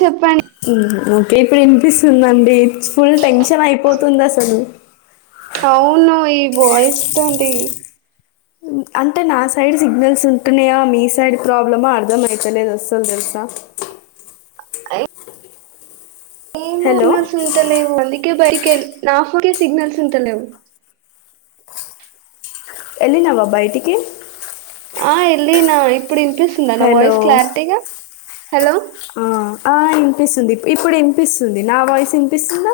చెప్పండి ఓకే ఇప్పుడు నిపిస్తుందండి ఫుల్ టెన్షన్ అయిపోతుంది అసలు బోయస్ష్టాడి అంటే నా సైడ్ సిగ్నల్స్ ఉంటున్నాయా మీ సైడ్ ప్రాబ్లమా అర్ధం అయితలేదు అస్సలు తెలుసా అ ఏమ హలో సిగ్నల్స్ ఉంటలేవు అందుకే బై ఫోన్ కి సిగ్నల్స్ ఉంటలేవు ఎలినావా బయటకి ఆ వెళ్ళ నా ఇప్పుడు వినిపిస్తుందా నా హలో వాయిస్ క్లారిటీగా హలో ఆ ఆ వినిపిస్తుంది ఇప్పుడు వినిపిస్తుంది నా వాయిస్ వినిపిస్తుందా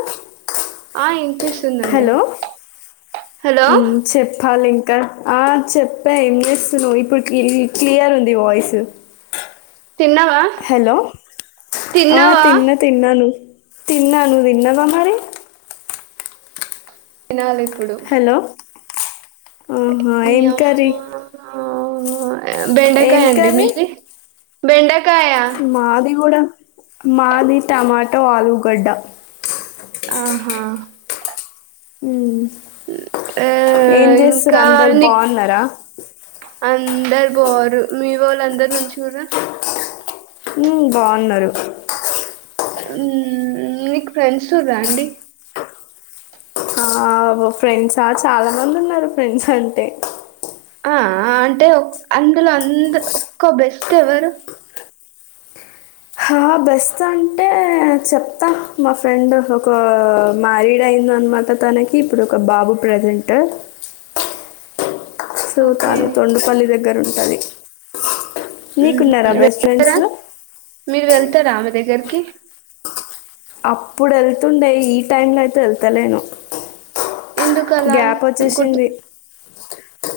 ఆ వినిపిస్తుందండి హలో హలో చెప్పాలి ఇం ఆ చెప్పా ఏం చేస్తును్ ఇప్పుడు క్లి క్లియర్ ఉంది వాయిస్ తిన్నావా హలో ఆ తిన్నావా తిన్న తిన్నాను తిన్నా నువ్వు తిన్నవ మరి తినాలి ఇప్పుడు హలో ఆహా మీ ఏం కారీ అమ్మ బెండకాయ అండి మీది బెండకాయ మాది కూడా మాది టమాటో ఆలూగడ్డ ఆహా ఆ ఏం చేస్తారు ఇంకా అందరు నీకు బాగున్నారా అందరు బారు మీ వాళ్ళు అందరు మంచి కుట్ర ఉ బాగున్నారు నీకు ఫ్రెండ్స్ ఉండ్రా అండి ఆ ఫ్రెండ్సా చాలా మంది ఉన్నారు ఫ్రెండ్స్ అంటే ఆ అంటే అందులో అంద ఒక్కో బెస్ట్ ఎవరు హా బెస్ట్ అంటే చెప్తా మా ఫ్రెండ్ ఒక మ్యారీడ్ అయింది అనమాట తనకి ఇప్పుడు ఒక బాబు ప్రెజెంట్ సో ఓకే తాను తొండుపల్లి దగ్గర ఉంటది మ్మ్. నీకున్నారా బెస్ట్ ఫ్రెండ్స్ ఇద్ద రామదగకి అప్పుడు వెళ్తుండే ఈ టైమ్ తో అయితే వెళ్తాలేను ఎందుకు అలా గ్యాప్ గుర్తు వచ్చేసింది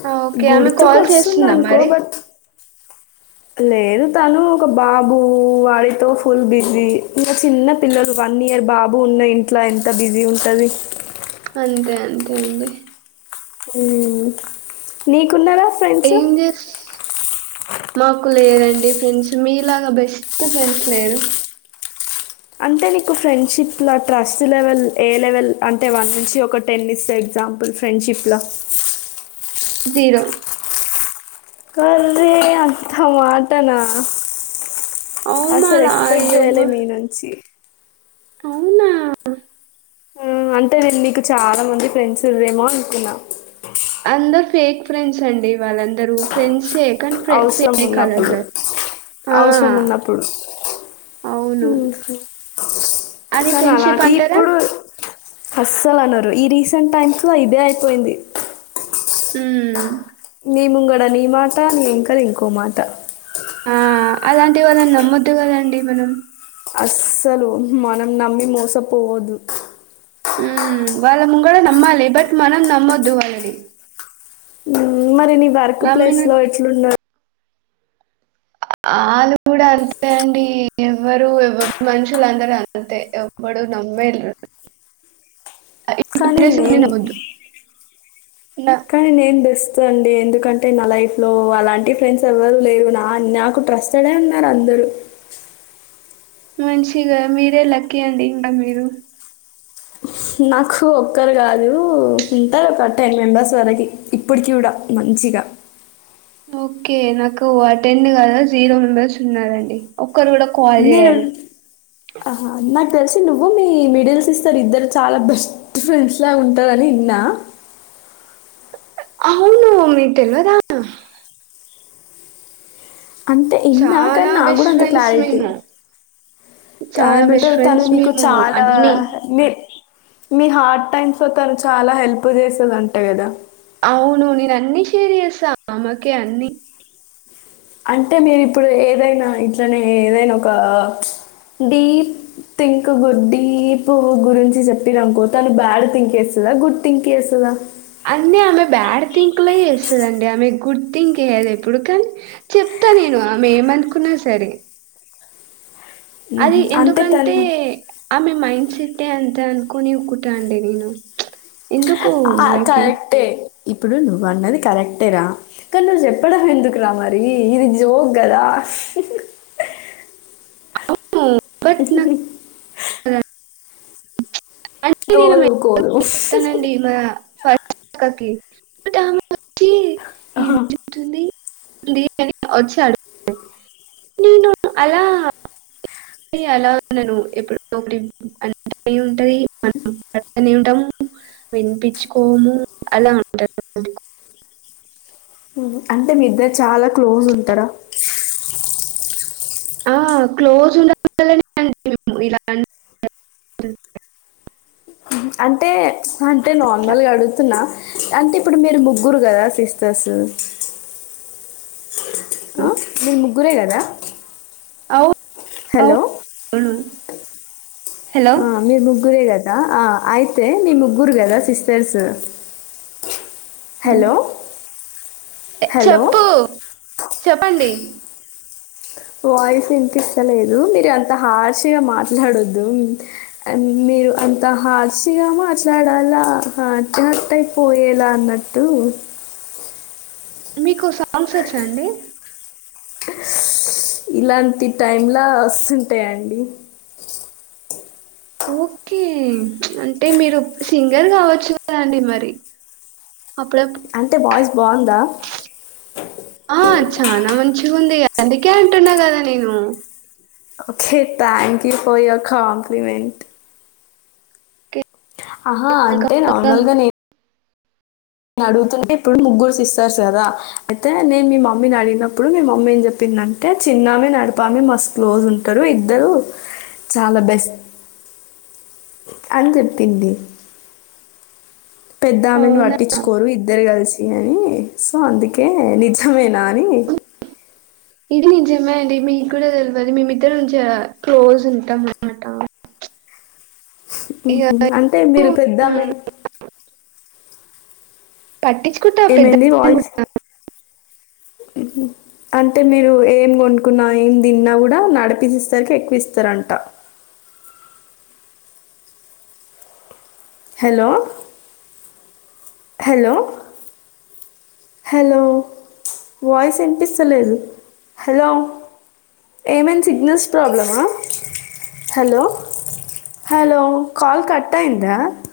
ఆ, ఓకే ఆమె గుర్తుకు కాల్ వస్తుంది చేస్తుందా అనుకో మరి బట్ లేదు తను ఒక బాబు వాడితో ఫుల్ బిజీ ఇంకా చిన్న పిల్లలు ప వన్ ఇయర్ బాబు ఉన్న ఇంట్లో ఎంత బిజీ ఉంటుంది అంతే అంతే అండి నీకున్నారా ఫ్రెండ్స్ ఏం చే మాకు లేదండి ఫ్రెండ్స్ మీలాగా బెస్ట్ ఫ్రెండ్స్ లేరూ అంటే నీకు ఫ్రెండ్షిప్ల ట్రస్ట్ లెవెల్ ఏ లెవెల్ అంటే వన్ నుంచి ఒక టెన్నిస్ స ఎగ్జాంపల్ ఫ్రెండ్షిప్లో జీరో అరే అంతమాటనా అవునా అసలు అలా ఎక్స్పెక్ట్ చేయాల ఎవ్వరు మీ నుంచి అవునా అంటే నేను నీకు చాలా మంది ఫ్రెండ్స్ ఉరేమో అనుకున్నా అందరు ఫేక్ ఫ్రెండ్స్ అండి వాళ్ళందరు ఫ్రెండ్స్ అవసరం ఉన్నప్పుడు ఆ అవసరం ఉన్నప్పుడు అవును అది కానీ అలాగ ఫ్రెండ్షిప్ అంటారా ఇప్పుడు అస్సలు అన్నారురు ఈ రీసెంట్ టైమ్స్ లో ఇదే అయిపోయింది ఉ నీముంగడ నీ మాట నీ ఇంకాడ ఇంకో మాట ఆ అలాంటి వాళ్ళని నమ్మొద్దు గదండి మనం అస్సలు మనం నమ్మి మోసపోవద్దు ఊమ్మ్ వాళ్ళ ముంగూడ నమ్మాలి బట్ మనం నమ్మొద్దు వాళ్ళని ఉమ్, మరి నీ వర్క్ నమ్మిన ప్లేస్ లొఎట్లున్నార్ అ--ఆళ్ళు గూడ అంతె అండి య ఎవ్వరు ఎవ్ ఎవ్ మనుషులు అందరు అంతె యెవ్వడు నమ్మే ల్రు ఆ ఇప్ కానీ ఏసిప్రబు నమ్మొద్దు [inaudible] నా- కాని నేన్ బెస్ట్ అంతె అండి ఎందుకంటె న లైఫ్ లో అలాంటి ఫ్రెండ్స్ ఎవ్వరు లేరు నా నాకు ట్రస్టడె ఉన్నారు అందరు ఎప్ డు మంచిగ మీరె లక్కి అండి ఇంక మీరు నాఖ ఒక్కరు గాదూ ఉంటర్ అ టెన్ మెంబెర్స్ వరకి ఇప్పటికి కూడా మన మంచిగ ఓకె నాకు అటెన్ కద జీరొ మెంబర్స్ ఉన్నారండి ఒక్కరు గూడ కాల్ హర్యా ఆహ నాక్ తెల్ సి నువ్వు మీ మిడిల్ సిస్టరు ఇద్దరు చాల భెస్ట్ ఫ్రెండ్స్ ల ఉంటారని తిన్నా అవును మీకు తెలవదా అంతె ఇన్న చానా కన్స నాక్కూడా బెస్ట్ అంత ఫ్రెండ్స్ క్యారెట్ మేము ఆ చాలా నుతు బెస్ట్ తను ఫ్రెండ్స్ నీకు మేము చాలా అన్ని నె మీ హార్ట్ టైమ్స్ లొ తను చాల హెల్ప్ చేసెదంట గద అవును నేను అన్ని షేర్ జేస్త అమ్మకి అన్ని అంటె మీరు ఇప్పుడు యేదైన ఇట్లనే యేదైన ఒక డీప్ థింక్ గుడ్డీపు గురించి జెప్పినాం కొతను బ్యాడ్ థింక్ యేస్తద గుడ్ థింక్ యేస్తద అన్ని ఆమె బ్యాడ్ థింక్ లొ యేస్తదండి ఆమె గుడ్ థింక్ ఏయదు ఎప్పుడు కాని చెప్ అంతె నేను ఆమె యేమనుకున్న సరె మ్మ్. అది అంటే తను ఎందుకంటే ఆమె మైండ్ సెట్ఎ అంత అన్ కొని కుట్ట అండి నేను ఎందుకు ఆ మనకి కరెక్టే ఇప్పుడు నువ్వు అన్నది కరెక్టెర కాన్ నువ్వు జెప్పడం ఎందుకు రా మరి ఇది జోక్ గద స్ హు హు హెహ్ అవును అహ్ బట్ ఉహు ఉహు నాకు హెహ్. [inaudible] కోరు అక్కకి డ్యాము వచ్చి యేమ్ జరుగుతుంది ఉంది అని వచ్చి [inaudible] అడుగు తాడు నేను అలా- ఈ అలా నన్ను ఎప్పుడుడొ ఒకటి అంత్ త పెయిన్ ఉంటది మనం పక్కనె ఉంటాము విన్ పించ్ కోము అల ఉంటది అందుకు ఉహు అంటే మీ ఇద్దరు చాలా క్లోజ్ ఉంటారా ఆ క్లోజు ఉండలనె మేము ఇల అన్ అంటె [inaudible] అంటే అంటే నార్మల్ గా అడుగుతున్న అంటే ఇప్పుడు మీరు ముగ్గురు కదా సిస్టర్స్ ఆ మీర్ ముగ్గురె గద? అవు హలో హలో ఆ మీర్ ముగ్గురె గద్ దా ఆ అయితే, మీ ముగ్గురు గద సిస్టర్సు. హలో ఎ హలో చెప్పు చెప్పండి. వాయిస్ ఇన్పిస్తలేదు. మీరు అంత హార్షగ మాట్లాడొద్దు, ఉమ్ అన్ మీ మీరు అంత హార్షిగ మాట్లాడలా, హర్ట్ హట్ అయిపొయేల అన్నట్టు. వామ్మొ మీకు సాంగ్స్ వచ్చా అండి? ఇలాంటి టైంలా వస్తుంటాయంండి. ఓకే అంటే మీరు సింగర్ గావచ్చు కదండి. మరి అప్పుడప్ అంటే వాయిస్ బావుందా? ఆ చానా మంచిగుందిగా, అందుకే అంటున్నా కదా నేను. Okay thank you for your compliment. ఆహా అంటే కేవలం. నార్మల్గా నేన్ నా అడుగుతుంటే ఇప్పుడు ముగ్గురు సిస్టర్స్ గదా. అయితే నేను మీ మమ్మీని అడిగినప్పుడు, మీ మమ్మీ ఏం చెప్పింద్ దాంటే చిన్నమ, నడిపామే మస్త్ క్లోజ్ ఉంటారు. ఇద్దరు చాలా బెస్ట్ అని చెప్పింది. పెద్దామెను అవునా పట్టించుకోరు, ఇద్దరు కలిసి అని సో అందుకే, ఆ, నిజమేనా అని? ఇది నిజమే అండి. మీకు కూడా తెల్వాది, మేమిద్దరం, జ క్లోజ్ ఉంటాం అనమాట. ఉహ్ హు అంటే మీరు పెద్దామే పట్టించుకుంటా ఏమైంది పెద్ద వాయిస్ అంటే మీరు ఏం కొనుక్కున్నా, ఏం తిన్నా, కూడా నడిపి సిస్టర్కే ఎక్కువ ఇస్తారంట. హలో హలో హలో ప్చ్ వాయిస్ ఇన్పిస్తలేదు? హలో! ఏమైన్ సిగ్నల్స్ ప్రాబ్లమా? హలో! Hello call కట్టాయిందా?